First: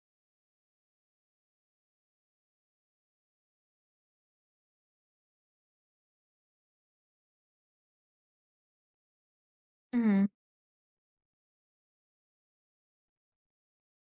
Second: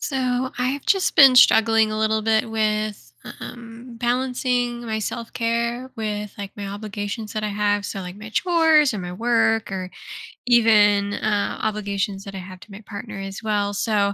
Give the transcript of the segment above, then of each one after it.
So I've just been struggling a little bit with balancing my self care with like my obligations that I have. So, like my chores or my work, or Mhm, even obligations that I have to my partner as well. So,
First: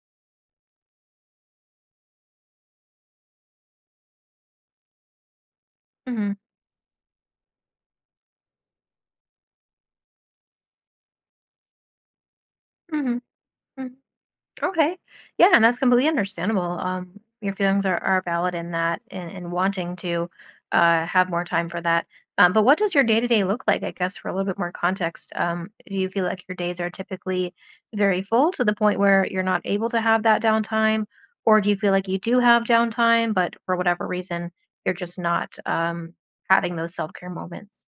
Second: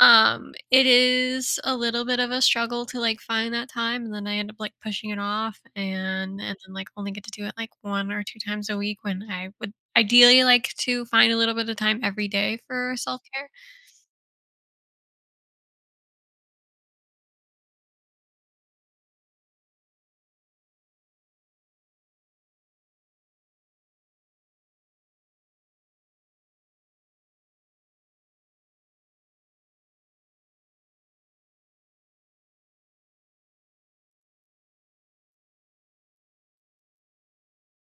it is a little bit of a struggle to like find that time. And then I end up like pushing it off mhm, and then like only get to do it like one or two times a week when I would ideally like to find a little bit of time every day for mhm, self care. mhm. Okay. Yeah, and that's completely understandable. Your feelings are valid in that and, wanting to have more time for that. But what does your day to day look like? I guess for a little bit more context, do you feel like your days are typically very full to the point where you're not able to have that downtime, or do you feel like you do have downtime, but for whatever reason, you're just not having those self care moments?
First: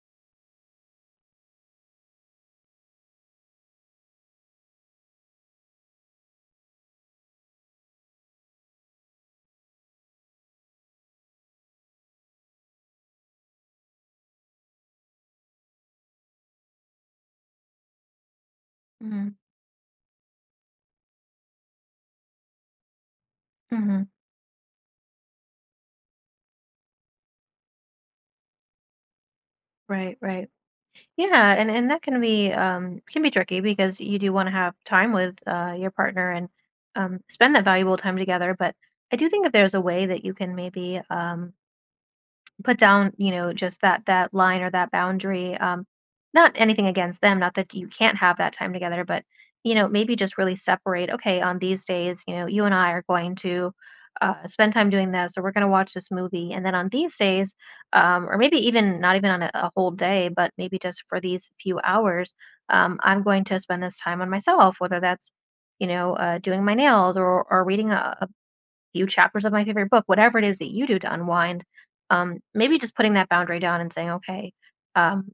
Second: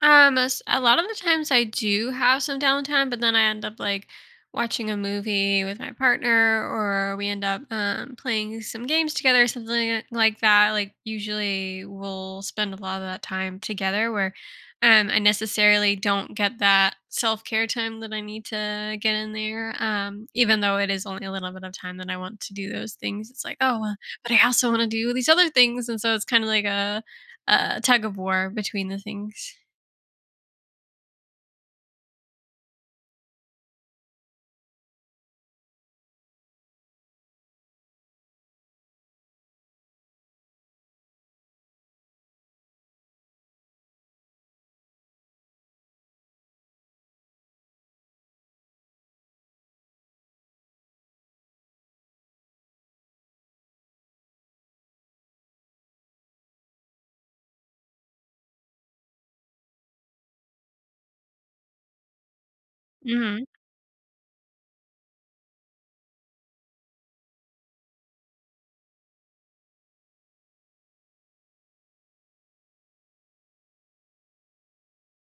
A lot of the times I do have some downtime, but then I end up like watching a movie with my partner, or we end up playing some games together, something like that. Like usually, we'll spend a lot of that time together, where I necessarily don't get that self care time that I need to get in Hmm there. Even though it is only a little bit of time that I want to do those things, it's like oh, well, hmm but I also want to do these other things, and so it's kind of like a tug of war between the things. Right, right. Yeah, and that can be tricky because you do want to have time with your partner and spend that valuable time together, but I do think if there's a way that you can maybe put down, you know, just that line or that boundary. Not anything against them, not that you can't have that time together, but you know, maybe just really separate. Okay, on these days, you know, you and I are going to spend time doing this, or we're going to watch this movie, and then on these days, or maybe even not even on a whole day, but maybe just for these few hours, I'm going Mhm. to spend this time on myself, whether that's you know, doing my nails or reading a, few chapters of my favorite book, whatever it is that you do to unwind, maybe just putting that boundary down and saying, okay, um,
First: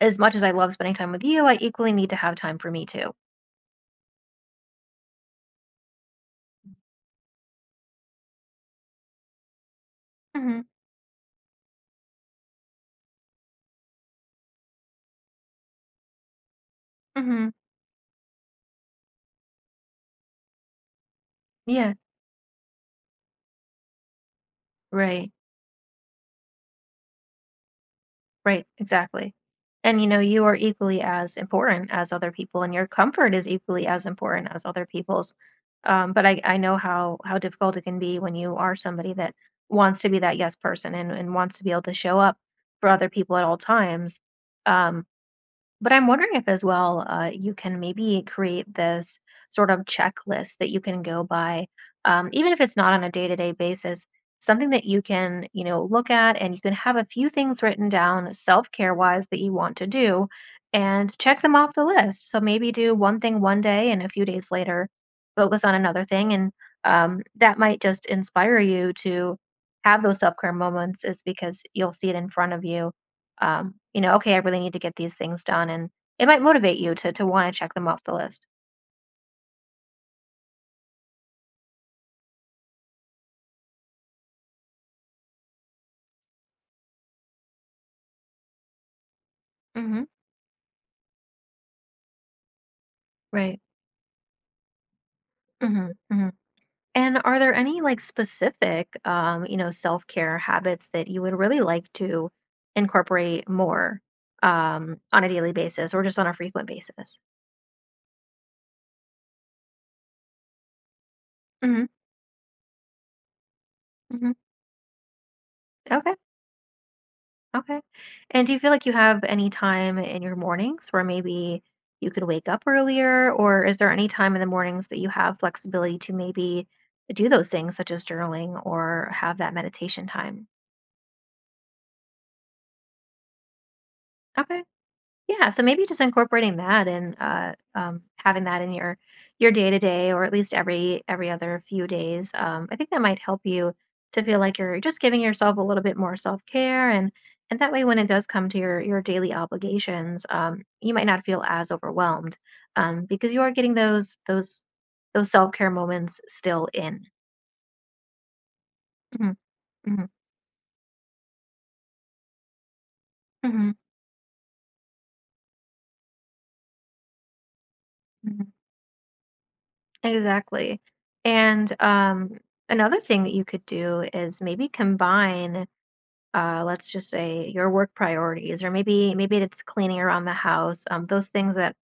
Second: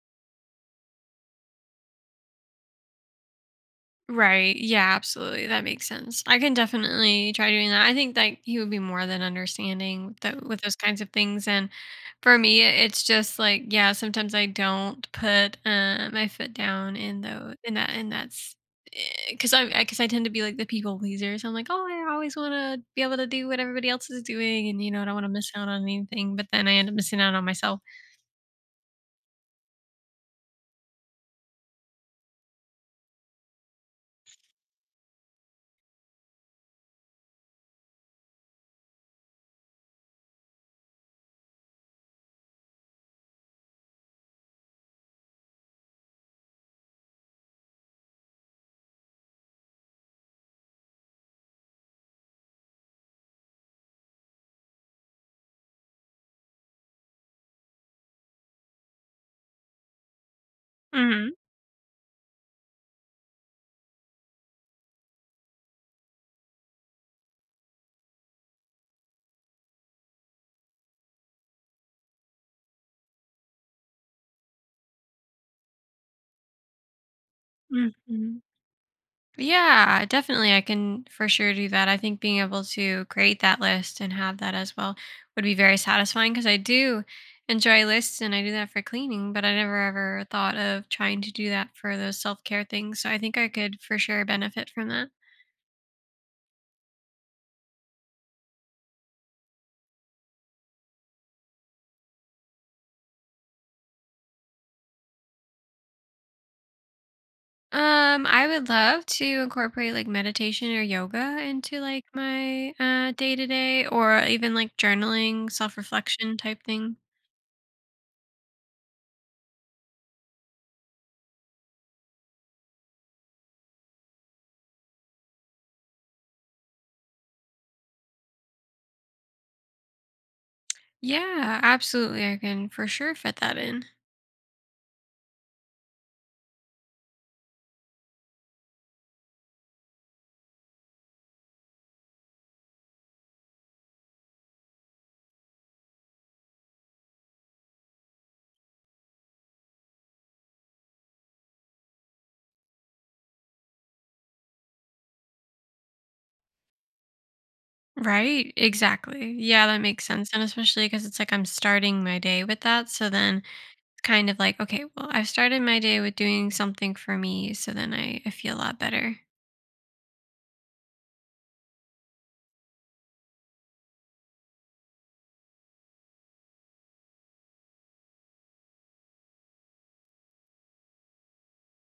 as much as I love spending time with you, I equally need to have time for me too. Right. Yeah, absolutely. That makes sense. I can definitely try doing that. I think that he would be more than understanding with Hmm with those kinds of things. And for me, it's just like yeah. Sometimes I don't put my foot down in hmm those in that, and that's because I tend to be like the people pleaser. So I'm like, oh, Yeah. I always want to be able to do what everybody else is doing, and you know, I don't want to Right. miss out on anything. But then I end up missing out on myself. Right. Exactly. And you know, you are equally as important as other people, and your comfort is equally as important as other people's. But I know how difficult it can be when you are somebody that wants to be that yes person and, wants to be able to show up for other people at all times. Um, But I'm wondering if, as well, you can maybe create this sort of checklist that you can go by, even if it's not on a day to day basis, something that you can, you know, look at and you can have a few things written down self care wise that you want to do and Hmm. check them off the list. So maybe do one thing one day and a few days later, focus on another thing. And that might just inspire you to have those self care moments, is because you'll see it in front of you you know, okay, I really need to get these things done. And it might motivate you to want to check them off the Hmm. list. Yeah, definitely. I can for sure do that. I think being able to create that list and have that as well would be very satisfying because I do enjoy lists and I do that for cleaning, but I never Mm-hmm. ever thought of trying to do that for those self care things. So I think I Right. could for sure benefit from that. Mm-hmm. hmm And are there any like specific, you know, self care habits that you would really like to incorporate more on a daily basis or just on a frequent basis? I would love to incorporate like meditation or yoga into Mm-hmm. like my day to day or Mm-hmm. even like journaling, self Okay. reflection type thing. Okay. And do you feel like you have any time in your mornings where maybe you could wake up earlier, or is there any time in the mornings that you have flexibility to maybe do those things such as journaling or have that meditation time? Yeah, absolutely. I can for sure fit that in. Okay. Yeah, so maybe just incorporating that and having that in your day to day, or at least every other few days. I think that might help you to feel like you're just giving yourself a little bit more self care, and that way, when it does come to your daily obligations, you might not feel as overwhelmed because you are getting those self care moments still in. Right, exactly. Mhm, Yeah, that makes mhm, sense. And especially because it's like I'm starting my day with that. So then mhm, it's kind of like, okay, well, I've started my day with doing something for me. So then I mhm. feel a lot better. Exactly, and another thing that you could do is maybe combine let's just say your work priorities, or maybe it's cleaning around the house. Those things that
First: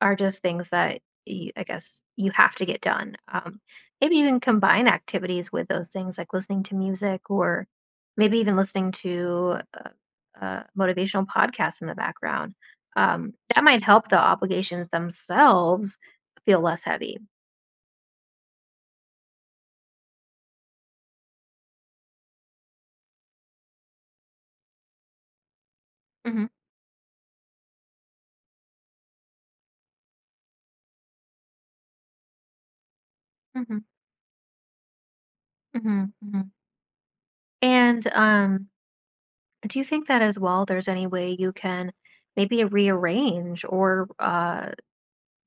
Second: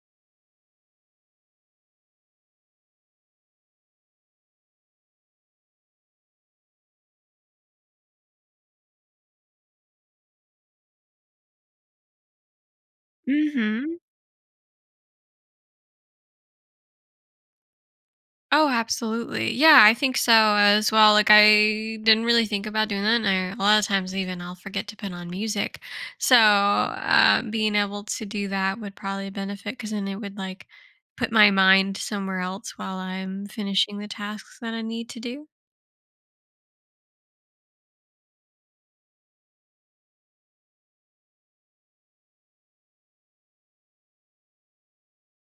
are just things that you, I guess you have to get done. Maybe you can combine activities with those things, like listening to music, or maybe even listening to motivational podcasts in the background. That might Mm-hmm. help the obligations themselves feel less heavy. Oh, absolutely. Yeah, I think so as well. Like I didn't really think about doing that. And I, a lot of times even I'll forget to put on music. So Hmm being able to do that would probably benefit because then it would like put my mind somewhere else while I'm hmm finishing the tasks that I need to do. hmm hmm And do you think that as well, there's any way you can maybe rearrange or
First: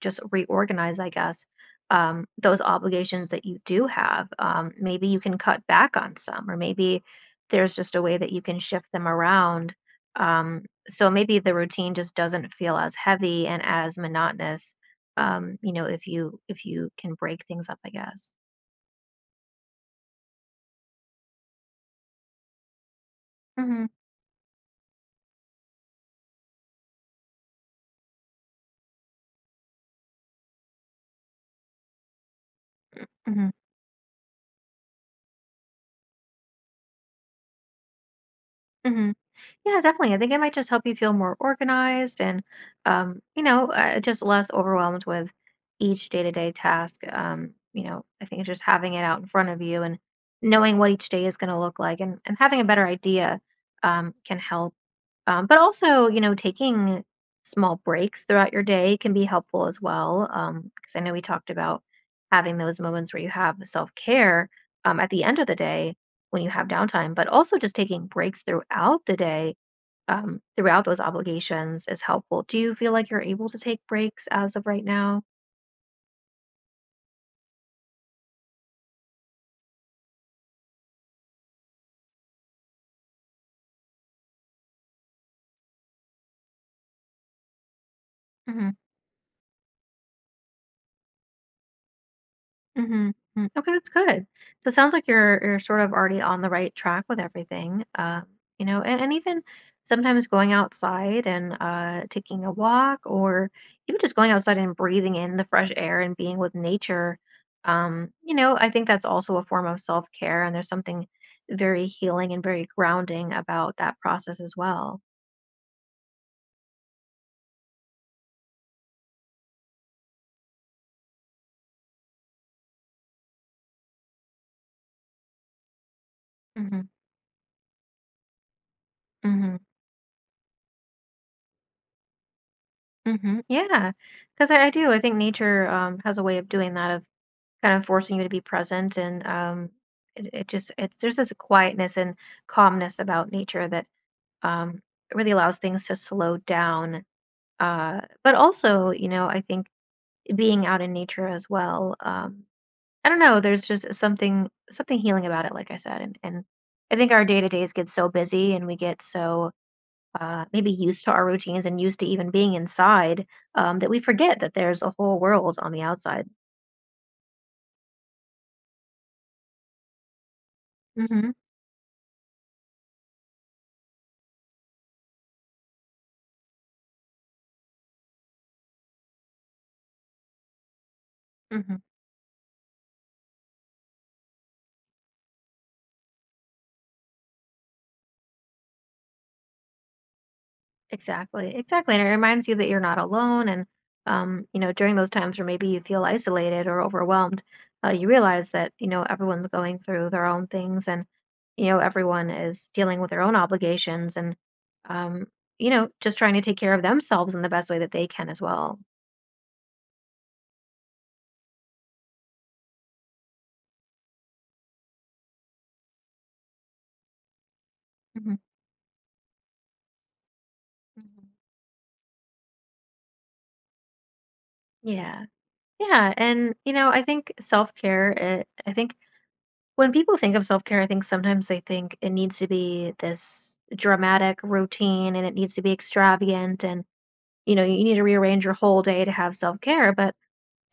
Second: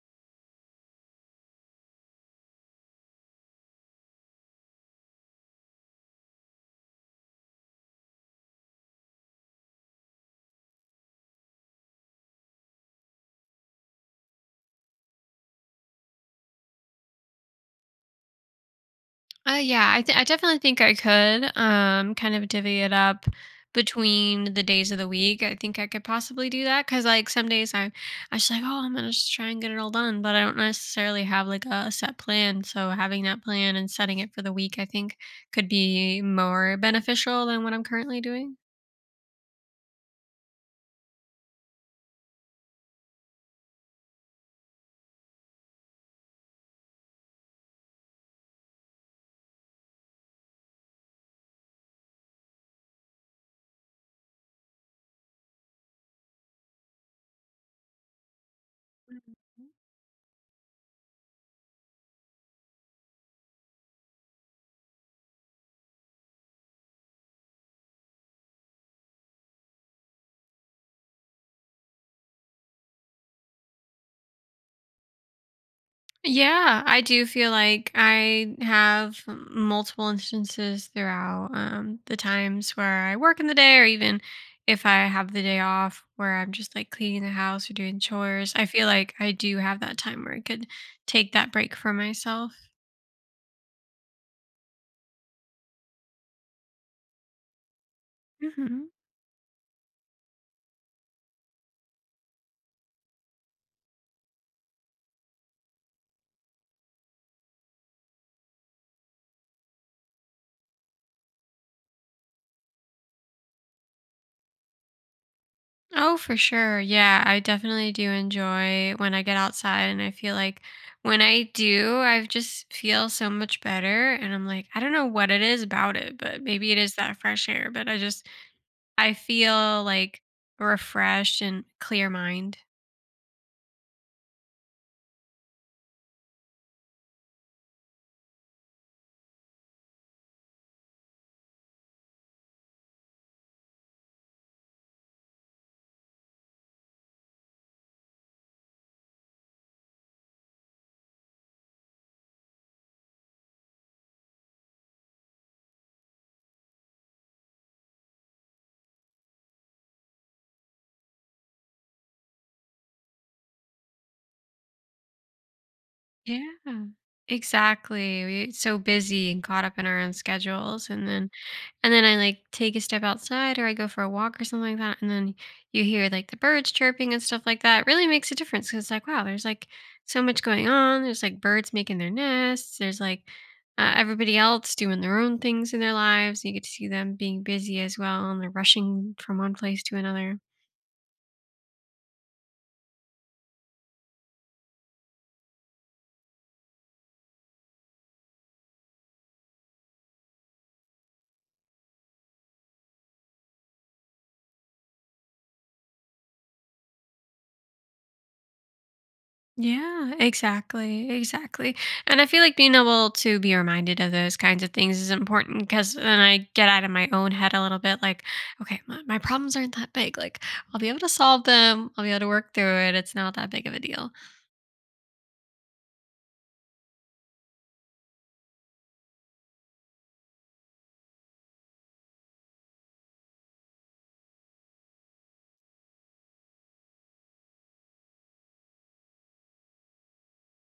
just reorganize, I guess, those obligations that you do have? Maybe you can cut back on some, or maybe there's just a way that you can shift them around. So maybe the routine just doesn't feel as heavy and as monotonous. You know, if you can break things up, I guess. Yeah, I definitely think I could kind of divvy it up Hmm between the days of the week. I think I could possibly do that because like some days I just like oh I'm gonna just try and get it all done, but I don't necessarily have like a set plan. So having that hmm plan and setting it for the week, I think, could be more beneficial than what I'm currently doing. hmm Yeah, definitely. I think it might just help you feel more organized and, you know, just less overwhelmed with each day to day task. You know, I think just having it out in front of you and knowing what each day is going to look like and having a better idea can help. But also, you know, taking small breaks throughout your day can be helpful as well. Because I know we talked about having those moments where you have self care at the end of the day when you have downtime, but also just taking breaks throughout the day throughout those obligations is helpful. Do you feel like you're able to take breaks as of right now? Yeah, I do feel like I have multiple instances throughout the times where I work in the day, or even if I have the day off where I'm just like cleaning the house or doing chores. I Hmm feel like I do have that time where I could take that break for myself. hmm Okay, that's good. So it sounds like you're sort of already on the right track with everything. You know, Hmm. And even sometimes going outside and taking a walk, or even just going outside and breathing in the fresh air and being with nature. You know, I think that's also a form of self care, and there's something very healing and very grounding about that process as well. Oh, for sure. Yeah, I definitely do enjoy when I get outside, and I feel like when I do, I just feel so much better. And I'm like, I don't know what it is about it, but maybe it Hmm is that fresh air, but I just, I hmm feel like refreshed and clear mind. hmm Yeah, because I do. I think nature has a way of doing that, of kind of forcing you to be present, and it, it just it's there's this quietness and calmness about nature that um, really allows things to slow down. But also, you know, I think being out in nature as well. I don't know. There's just something healing about it, like I said, and I think our day to days get so busy, and we get so maybe used to our routines and used to even being inside, that we forget that there's a whole world on the outside. Yeah. Exactly. We get so busy and caught up in our own schedules and then Hmm and then I like take a step outside or I go for a walk or something like that and then you hear like the birds chirping and stuff like that. It really makes a difference cuz like wow, there's like so much going on. There's like birds hmm making their nests. There's like everybody else doing their own things in their lives. You get to see them being busy as well and they're rushing from one place to another. Exactly. Exactly. And it reminds you that you're not alone. And, you know, during those times where maybe you feel isolated or overwhelmed, you realize that, you know, everyone's going through their own things and, you know, everyone is dealing with their own obligations and, um, you know, just trying to take care of themselves in the best way that they can as well. Yeah, exactly. Exactly. And I feel like being able to be reminded of those kinds of things is important because then I get out of my own head a little bit like, Mhm, okay, my problems aren't that big. Like, I'll be able to mhm. solve them, I'll be able to work through it. It's not that big of a deal. Yeah. Yeah, and you know, I think self-care, it, I think when people think of self-care, I think sometimes they think it needs to be this dramatic routine and it needs to be extravagant and you know, you need to rearrange your whole day to have self-care, but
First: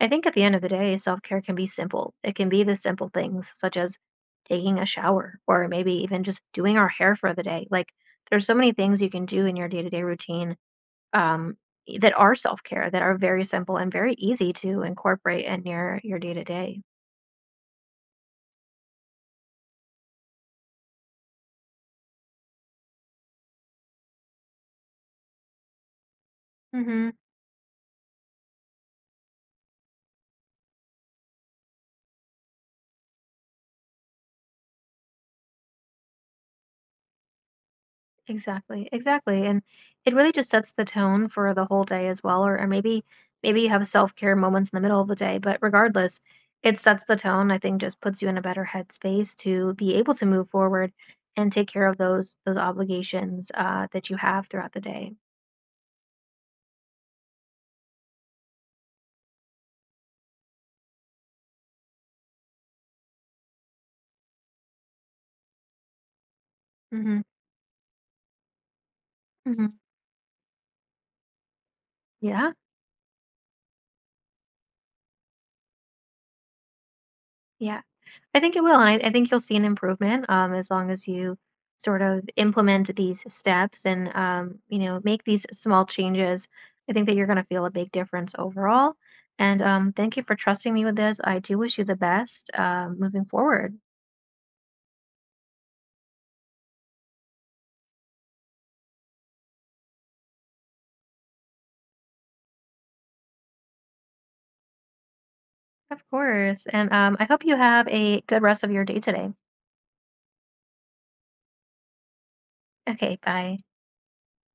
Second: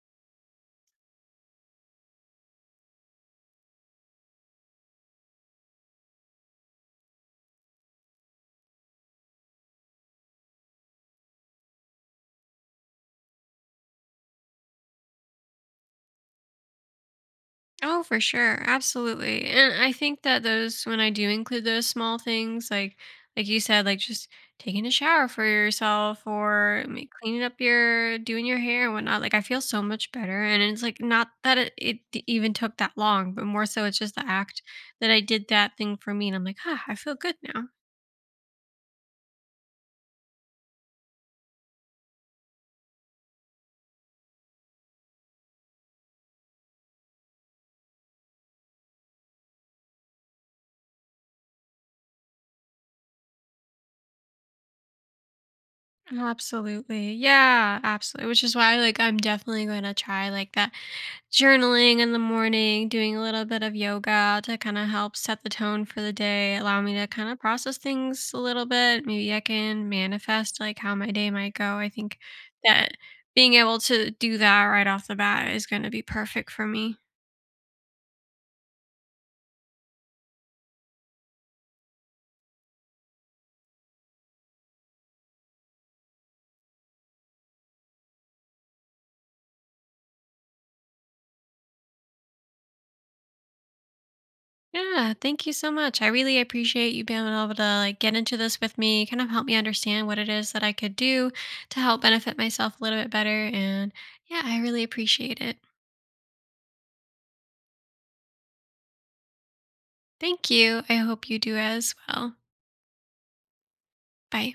I think at the end of the day, self-care can be simple. It can be the simple things such as taking a shower or maybe even just doing our hair for the day. Like there's so many things you can do in your day-to-day routine um, that are self-care, that are very simple and very easy to incorporate in your day-to-day. Oh, for sure. Absolutely. And I think that those when I do include those small things like you said like just taking a shower for yourself or Mhm. cleaning up your doing your hair and whatnot like I feel so much better and it's like not that even took that long but more so it's just the act that I did that thing for me and I'm like ah I feel good now. Exactly. Exactly. And it really just sets the tone for the whole day as well or maybe you have self-care moments in the middle of the day, but regardless, it sets the tone. I think just puts you in a better headspace to be able to move forward and take care of those obligations that you have throughout the day. Oh, absolutely. Yeah, absolutely. Which is why like I'm definitely going to try like that journaling in the morning, doing a little bit of yoga to kind of help set the tone for the day, allow me to Mhm. kind of process things a little bit. Maybe I Mhm. can manifest like how my day might go. I think Yeah. that being able to do that right off the bat is going to be perfect for me. Yeah. I think it will, and I think you'll see an improvement, as long as you sort of implement these steps and, you know, make these small changes. I think that you're gonna feel a big difference overall, and, thank you for trusting me with this. I do wish you the best, moving forward. Yeah, thank you so much. I really appreciate you being able to like get into this with me, kind of help me understand what it is that I could do to help benefit myself a little bit better. And yeah, I really appreciate it. Of course. And, I hope you have a good rest of your day today. Thank you. I hope you do as well. Okay, bye. Bye.